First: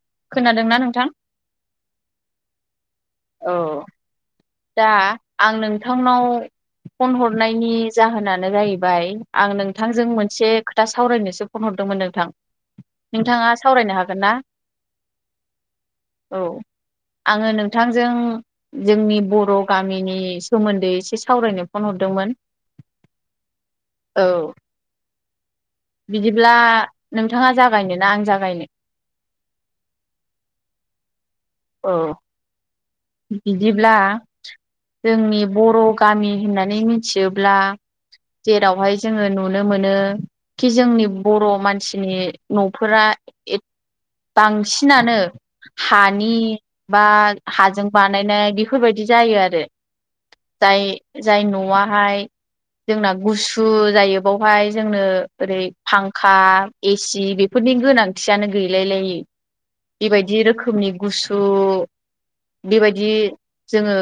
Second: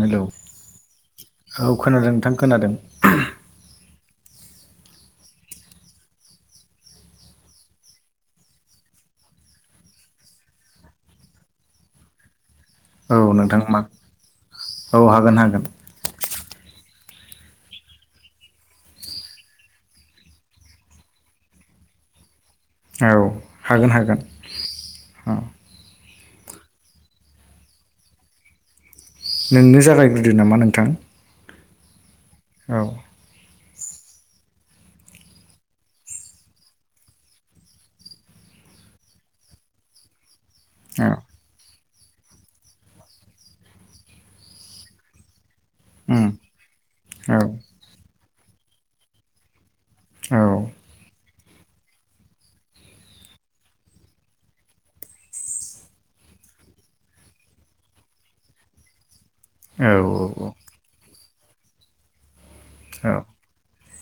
Hello खोनादोंना नोंथां औ खोनादों नोंथां खोनादों औ दा आं नोंथांनाव फन हरनायनि जाहोनानो जाहैबाय आं नोंथांजों मोनसे खोथा सावरायनोसो फन हरदों दोंमोन नोंथां औ नोंथांङा नोंथां मा सावरायनो हागोन ना औ हागोन हागोन औ आंङो नोंथांजों जोंनि बर' गामिनि सोमोन्दै एसे सावरायनो फन हरदोंमोन औ हागोन हागोन औ औ बिदिब्ला नोंथांङा जागायनो ना आं जागायनो नोंनो जागायग्रोदो नामा नोंथां औ औ बिदिब्ला जोंनि बर' गामि होननानै मिथियोब्ला जेरावहाय जोंङो नुनो मोनो कि जोंनि औ बर' मानसि दिनै न'फोरा बांसिनानो हानि उम बा औ हाजों बानायनाय बेफोरबायदि जायो आरो औ जाय- जाय न'आाहाय जोंना गुसु जायो बेवहाय जोंनो ओरै फांखा, एसि बेफोर नि गोनांथियानो गैलाय लाय औ बेबायदि रोखोमनि गुसु बेबायदि जोंङो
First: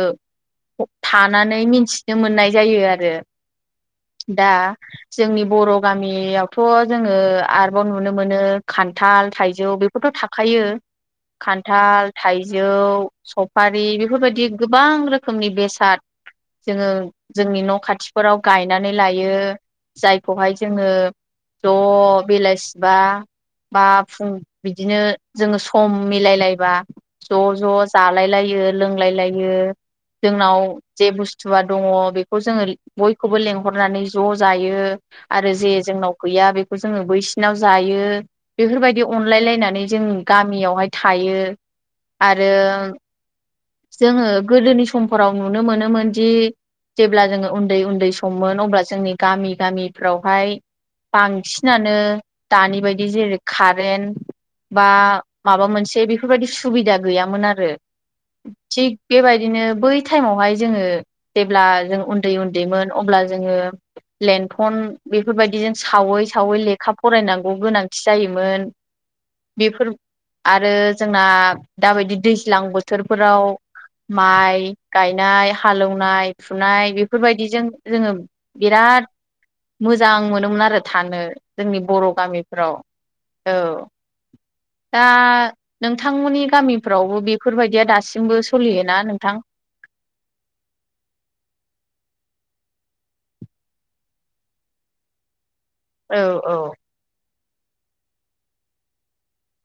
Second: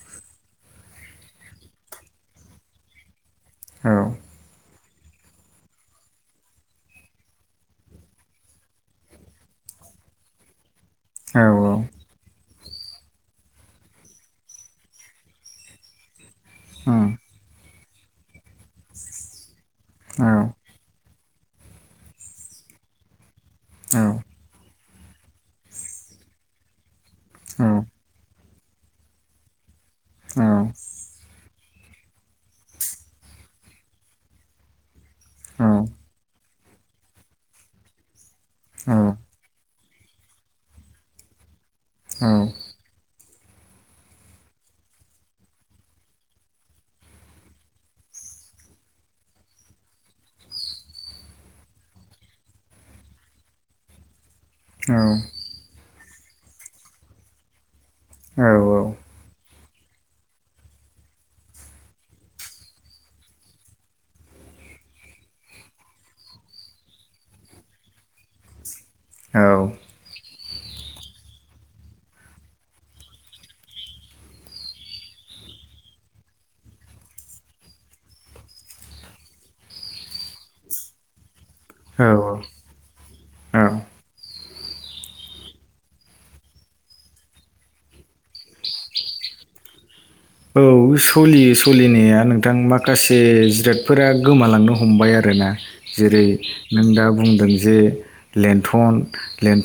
थानानै मिन्थिनो मोननाय जायो आरो औ दा जोंनि बर' गामियावथ' जोङो आरोबाव नुनो मोनो खान्थाल थाइजौ बेफोरथ' थाखायो औ खान्थाल- थाइजौ सफारि बेफोरबायदि गोबां रोखोमनि बेसाद जोङो उम जोंनि न' खा थिफोराव गायनानै लायो औ जायखौहाय जोङो ज' बेलासिबा बा फुं औ बि दिनो जोङो सम मिलायलायबा ज' -ज' जालायलायो लोंलायलायो जोंनाव जे बुसथु थुआ दङ बेखौ जोङो बयखौबो लेंहरनानै ज' जायो आरो जे जोंनाव गैया बेखौ जोङो बैसिनाव जायो बेफोरबायदि अनलाय लायनानै जों गामियावहाय थायो आरो जोङो गोदोनि समफोराव नुनो मोनोमोनदि जेब्ला जोङो उन्दै -उन्दै सममोन अब्ला जोंनि गामि- गामिफ्रावहाय बांसिनानो दानि बायदि जेरै खारेन्ट बा माबा मोनसे बेफोरबायदि सुबिदा गैयामोन आरो थिग बेबायदिनो। बै टाइमावहाय जोङो जेब्ला जों उन्दै उन्दैमोन अब्ला जोङो लेन्थन बेफोरबायदिजों सावै सावै लेखा फरायनांगौ गोनांथि जायोमोन। बेफोर आरो जोंना दाबायदि दैज्लां बोथोरफोराव माइ गायनाय हालौवनाय फुनाय बेफोरबायदिजों जोङो बिराद। राद मोजां मोनोमोन आरो थानो। जोंनि बर' औ गामिफ्राव औ। दा नोंथांमोननि गामिफ्रावबो बे फोरबायदिया दासिमबो सोलियोना नोंथां। औ सलियो सलिनाया नोंथां माखासे जिरादफोरा गोमालांनो हमबाय आ रोना औ जेरै औ नों दा बुंदों जे लेन्थन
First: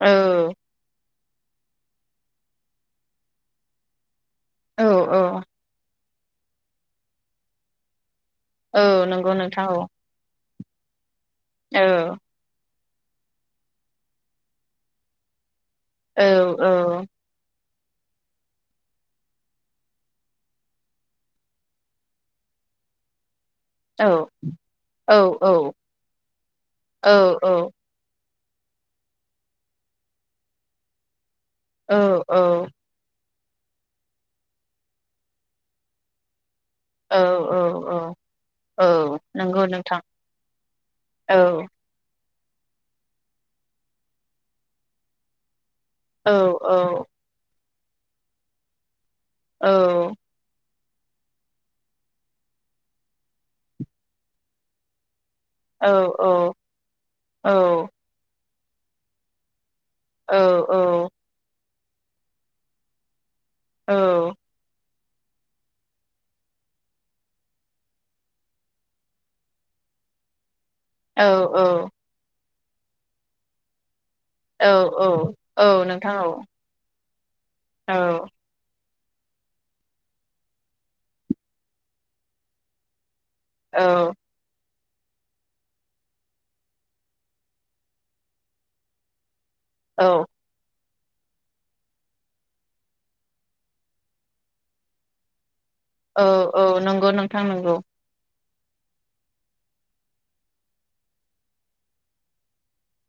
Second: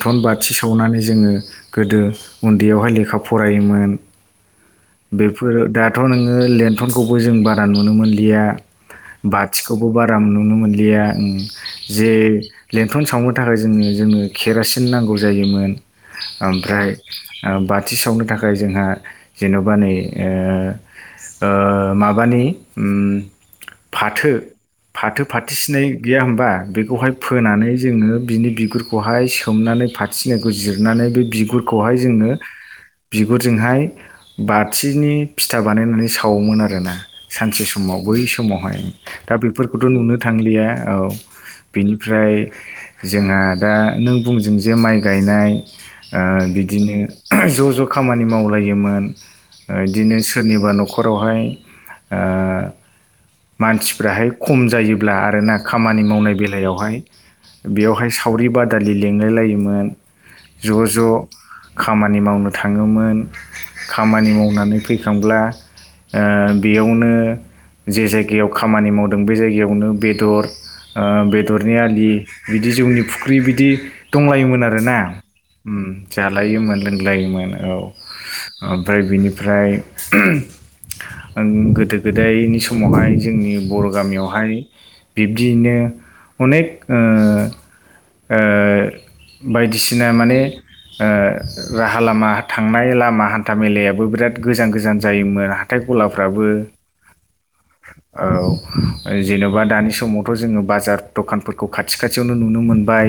औ बाथि सावनानै जोङो गोदो उन्दैयावहाय लेखा फरायोमोन। औ औ बेफोरो दाथ' नोङो लेन्थनखौबो जों बारा नुनो मोन लिया औ नंगौ नोंथां औ बाथिखौबो बारा नुनो मोनलिया औ जे लेन्थन सावनो थाखाय जोङो जोंनो केरासिन नांगौ जायोमोन औ औ ओमफ्राय ओ बाथि सावनो थाखाय जोंहा जेन'बा नै ओ माबानि ओम औ औ फाथो फाथो औ सिनाय गैया होमबा औ बेखौहाय फोनानै जोङो बिनि बिगुरखौहाय सोमनानै फाथिनाखौ जिरनानै बे बिगुरखौहाय औ जोंङो बि गुरजोंहाय बाथिनि फिथा बानायनानै सावोमोन आर रोना औ औ सानसे समाव औ बै समावहाय औ दा नंगौ बेफोरखौथ' नोंथां नुनो थांलिया औ बेनिफ्राय जोंहा दा नों बुंजों जे माइ गायनाय ओ औ औ बिदिनो ज' ज' खामानि मावलायोमोन। औ इदिनो सोरनिबा नख खरावहाय आ मानसिफ्राहाय खम जायोब्ला आरोना औ खामानि मावनाय बेलायावहाय औ बेयावहाय सावरि बादालि लिंलाय लायोमोन औ औ ज' ज' खामानि मावनो थाङोमोन खामानि मावनानै फैखांब्ला आ बेयावनो जे जायगायाव खामानि मावदों बे जायगायावनो बेदर ओ बेदरनि आलि बिदि जोंनि फुख्रि बिदि दंलायोमोन औ आरोना औ औ ओम नोंथां जालायोमोन लोंलायोमोन औ ओमफ्राय बिनिफ्राय ओं गोदो गोदायनि समावहाय जोंनि औ बर' गामियावहाय बिब्दियैनो अनेक ओ ओ औ बायदिसिना माने ओ राहा लामा थांनाय लामा। थामेलायाबो बिराद गोजान गोजान जायोमोन। हाथाइ औ गलाफ्राबो औ नंगौ नोंथां नंगौ औ। जेन'बा दानि समावथ' जोङो बाजार दखानफोरखौ खाथि खाथियावनो नुनो मोनबाय।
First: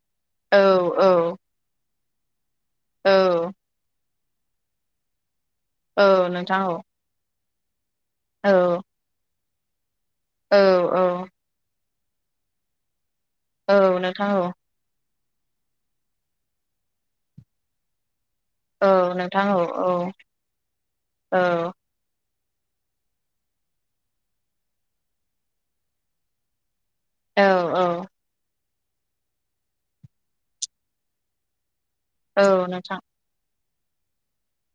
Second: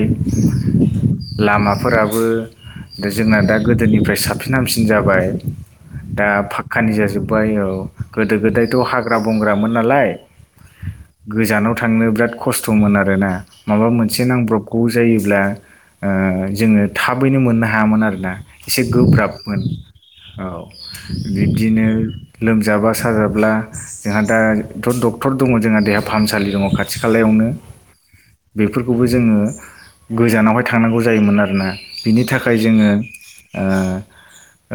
औ औ फोराबो जोंना औ दा गोदोनिफ्राय साबसिन हामसिन जाबाय। दा औ नोंथां औ फाखकानि जाजोब्बाय औ गोदो औ गोदायथ' हाग्रा बंग्रामोन नालाय औ औ गोजानाव थांनो बिराद कस्थ'मोन आरो ना माबा औ मोनसे नोंथां औ नांब्रबगौ जायोब्ला ब्ला ओ जोङो थाबैनो मोननो हायामोन आरोना एसे औ नोंथां गोब्राबमोन। औ औ औ औ बिब्दिनो। लोमजाबा साजाब्ला जोंहा दाथ' डक्टर दङ जोंहा देहा फाहामसालि दङ' खाथि। खालायावनो औ औ बेफोरखौबो जोङो गोजानावहाय थांनांगौ जायोमोन आरोना बिनि थाखाय औ जोङो नोंथां ओ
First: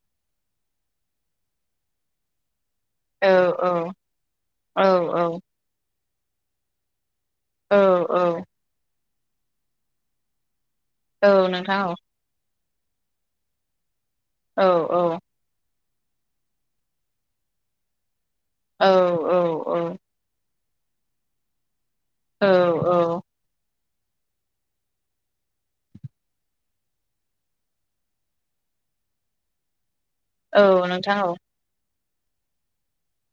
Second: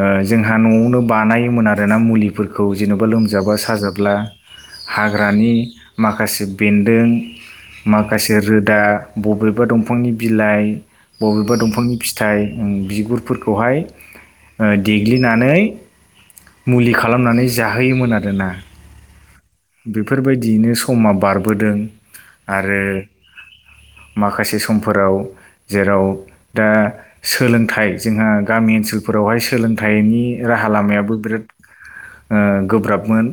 ओ जोंहा न'आवनो बानायोमोन आरोना मुलिफोर खौ जेनेबा औ लोमजाबा औ साजाब्ला औ औ हाग्रानि माखासे बेन्दों माखासे रोदा बबेबा दंफांनि बिलाइ औ बबेबा नोंथां दंफांनि फिथाइ बिगुरफोरखौहाय औ ओ औ देग्लिनानै मुलि खालामनानै जाहोयोमोन आरोना। औ औ औ बेफोरबायदियैनो समा बारबोदों औ आरो माखासे समफोराव जेराव दा सोलोंथाइ जोंहा गामि मि ओनसोलफोरावहाय सोलोंथाइ थाइनि औ राहा लामायाबो नोंथां औ बिराद ओ गोब्राबमोन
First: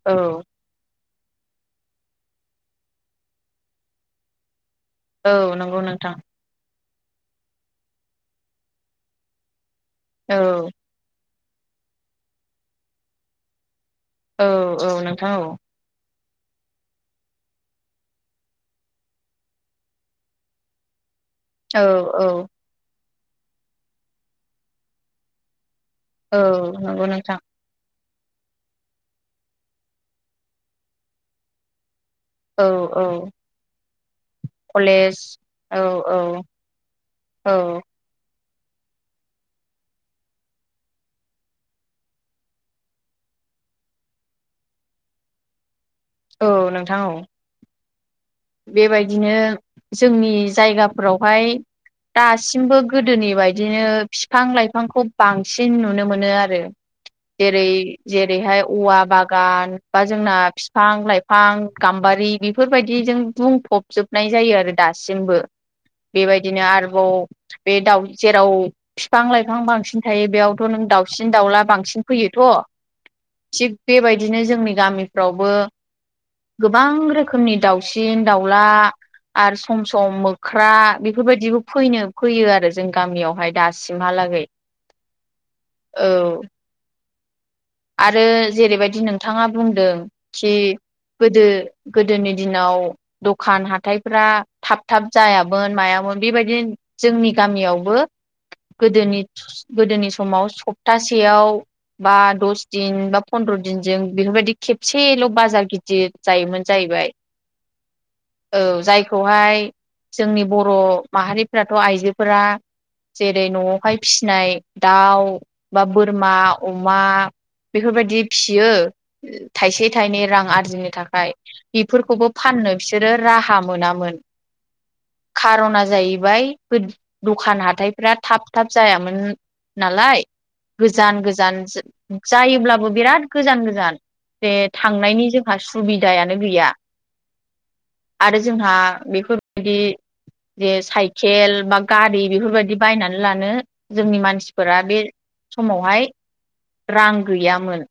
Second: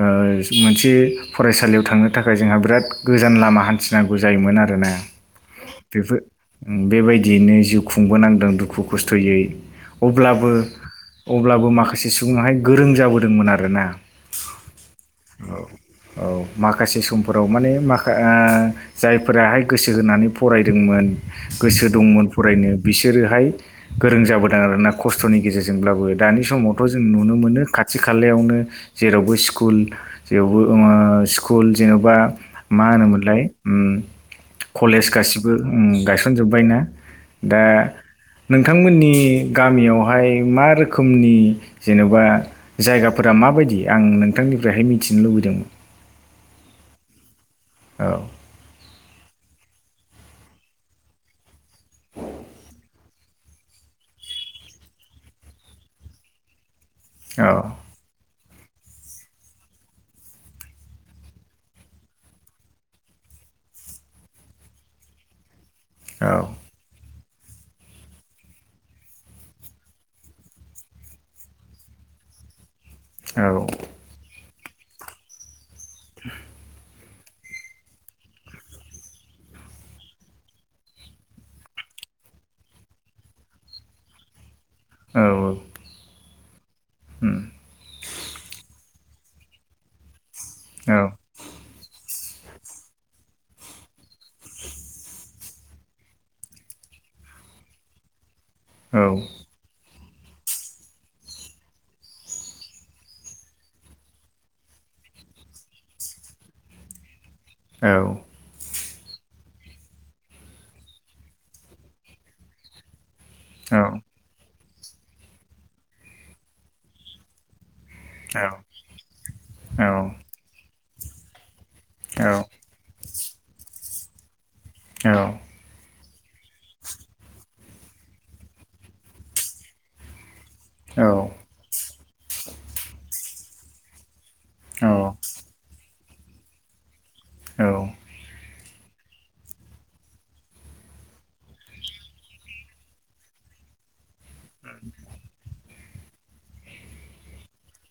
ओ औ मोनसे फरायसालियाव थांनो थाखाय जोंहा बिराद गोजान लामा हान्थिनांगौ जायोमोन आरो औ नंगौ नोंथां। बेबायदियैनो जिउ खुंबोनांदों दुखु खस्थ'यै अब्लाबो औ अब्लाबो माखासे सुबुङाहाय गोरों जाबोदोंमोन आरो ना। औ औ नोंथां औ। औ माखासे समफोराव माने माखा ओ जायफोराहाय गोसो होनानै फरायदोंमोन गोसो दंमोन औ फरायनो बिसोरोहाय गोरों जाबोदों आरोना खस्थ'नि गेजेरजों जोंब्लाबो औ दानि समावथ' जों नंगौ नुनो नोंथां मोनो खाथि खालायावनो जेरावबो स्कुल जेवबो ओ स्कुल जेवबा औ मा औ होनोमोनलाय उम कलेज गासिबो औ उम औ गायसनजोब्बायना दा औ नोंथांमोननि गामियावहाय मा रोखोमनि जेन'बा जायगाफोरा माबायदि आं नोंथांनिफ्रायहाय मिथिनो लुबैदोंमोन। औ नोंथां औ। औ बिदिनो जोंनि जायगाफोरावहाय दासिमबो गोदोनि बायदिनो फिफां लाइफांखौ बांसिन नुनो मोनो आरो। औ जेरै जेरैहाय औवा बागान बा जोंना फि फां लाइफां गाम्बारि बेफोरबायदिजों बुंफबजोबनाय जायो आरो दासिमबो। औ बेबायदिनो आरोबाव बे दाव जेराव फिफां लाइफां बांसिन थायो बेयावथ' नों दावसिन दावला बांसिन फैयो थ औ थिग बेबायदिनो जोंनि गामिफ्रावबो गोबां रो खोमनि दावसिन दावला आर सम सम मोख्रा बेफोरबायदिबो फैनो फैयो आरो जों गामियावहाय दासिमहाला लागै औ। उम आरो जेरैबायदि नोंथाङा बुंदों खि औ गोदो गो गोदोनि दिनाव दखान हाथायफ्रा थाब थाब जायामोन मायामोन बेबायदि जोंनि गामियावबो औ गोदोनि गोदोनि समाव सप्तासेयाव बा दस दिन बा पन्द्र' दिनजों बेफोरबायदि खेबसेल' बाजार गिदिर जायोमोन जाहैबाय। औ औ जायखौहाय जोंनि बर' माहारिफ्राथ' आइजोफोरा जेरै न'आवहाय फिनाय दाउ बा बोरमा अमा बेफोरबायदि फियो थाइसे थाइनै रां आरजिनो थाखाय बेफोरखौबो फाननो बिसोरो राहा मोनामोन खार'ना जायो बाय फोद दखान हाथायफ्रा थाब थाब जायामोन नालाय गोजान गोजान जो जायोब्लाबो बिराद गोजान गोजान। जे थांनायनि जोंहा सुबिदायानो गैया आरो जोंहा बेफोरबायदि जे साइकेल बा गारि बेफोरबायदि बायनानै लानो जोंनि मानसिफोरा बे समावहाय रां गैयामोन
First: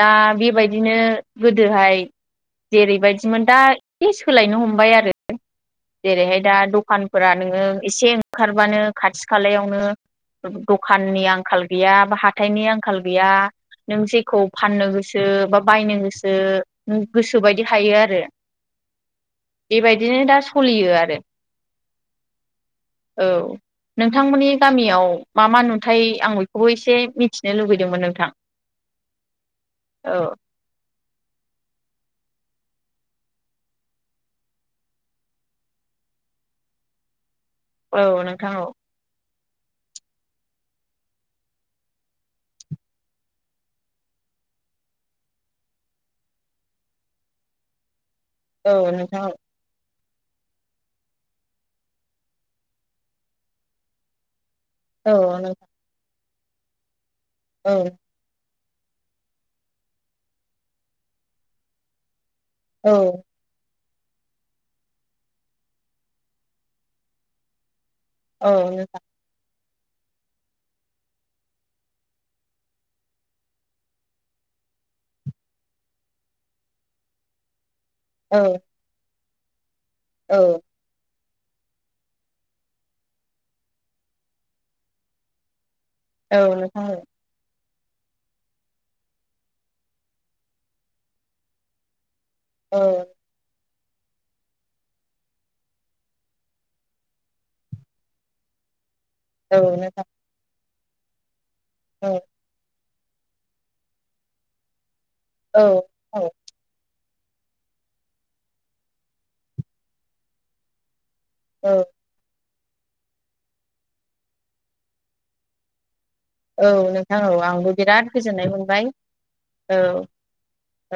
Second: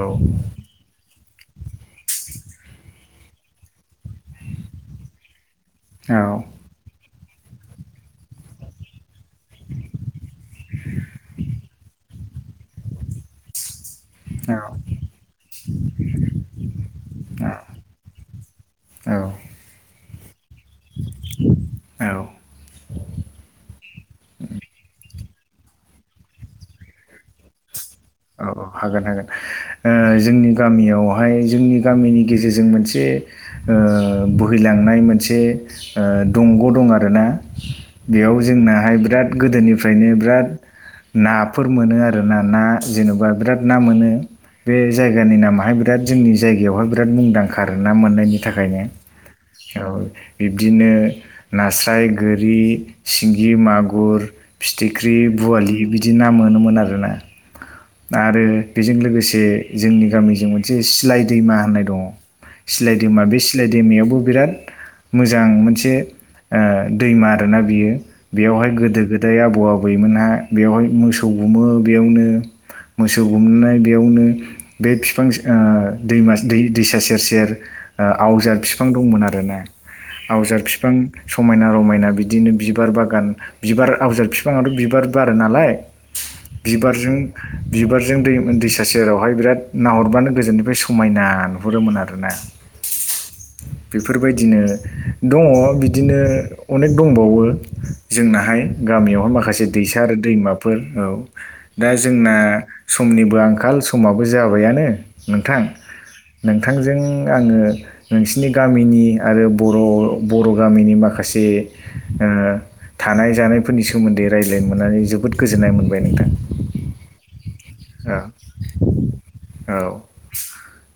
दा बेबायदिनो गोदोहाय जेरैबायदिमोन दा एसे सोलायनो हमबाय आरो जेरैहाय दा दखान फोरा नोङो एसे ओंखारबानो खाथि खालायावनो दखाननि आंखाल गैया बा हाथायनि आंखाल गैया नों जेखौ फाननो गोसो बा बायनो गोसो नों गोसो बायदि हायो आरो औ बेबायदिनो दा सलियो आरो औ औ औ नोंथांमोननि गामियाव मा मा नुथाय आं बयखौबो एसे मिथिनो लुगै औ औ हागोन हागोन ओ औ जोंनि गामियावहाय जोंनि गामिनि गे जेरजों मोनसे ओ बोहैलांनाय मोनसे ओ दंग' दं आरो ना औ बेयाव नोंथां औ जोंनाहाय बिराद गोदोनिफ्रायनो बिराद नाफोर मोनो आरो ना ना जेनबा बिराद ना मोनो बे जायगानि नामाहाय बिराद जोंनि जायगायावहाय बिराद मुंदांखा ना मोननाय नि थाखायनो औ नोंथां औ बिब्दिनो नास्राय गोरि सिंगि मागुर औ फिथिख्रि औ नोंथां बुवालि बिदि ना मोनोमोन आरो ना औ आरो बेजों लोगोसे जोंनि गामिजों मोनसे सिलाय दैमा होननाय दङ औ सिलाय दैमा बे सिलाय दैमायावबो बिराद मोजां मोनसे ओ दैमा आरोना बियो औ बेवहाय नोंथां गोदो गोदाय आबौ आबैमोनहा बेवहाय मोसौ गुमो बेयावनो मोसौ गुमनाय बेयावनो बे बिफां स ओ दैमा दै दैसा सेर सेर औ आवजार बिफां दंमोन आरोना आवजार औ बिफां समायना रमायना बिदिनो बिबार बागान बिबार आवजार बिफाङाथ' बिबार बारो नालाय औ नोंथां दे बिबारजों बिबारजों दै दैसा सेरावहाय बिराद नाहरबानो गोजोननिफ्राय समायना नुहुरोमोन आरोना औ बेफोरबायदिनो दङ बिदिनो अनेक दंबावो जोंनाहाय गामियावहाय माखासे औ दैसा नोंथां आरो दैमाफोर औ दा जोंना समनिबो आंखाल समाबो जाबायानो नोंथां औ औ नोंथांजों आङो नोंसिनि गामिनि आरो बर' बर' गामिनि माखा खासे औ ओ थानाय जानायफोरनि सोमोन्दै रायज्लायनो मोननानै जोबोद गोजोननाय मोनबाय नोंथां‌ औ नोंथां औ आंबो बिराद गोजोननाय मोनबाय औ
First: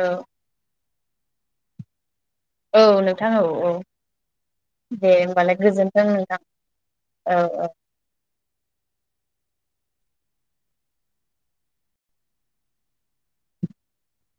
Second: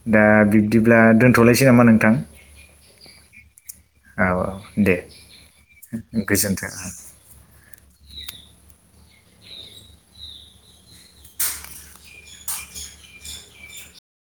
औ दा बि दिब्ला दोनथ'नोसै नामा नोंथां औ नोंथां औ औ औ औ दे होमबालाय गोजोनथों नोंथां गोजोन्थों औ औ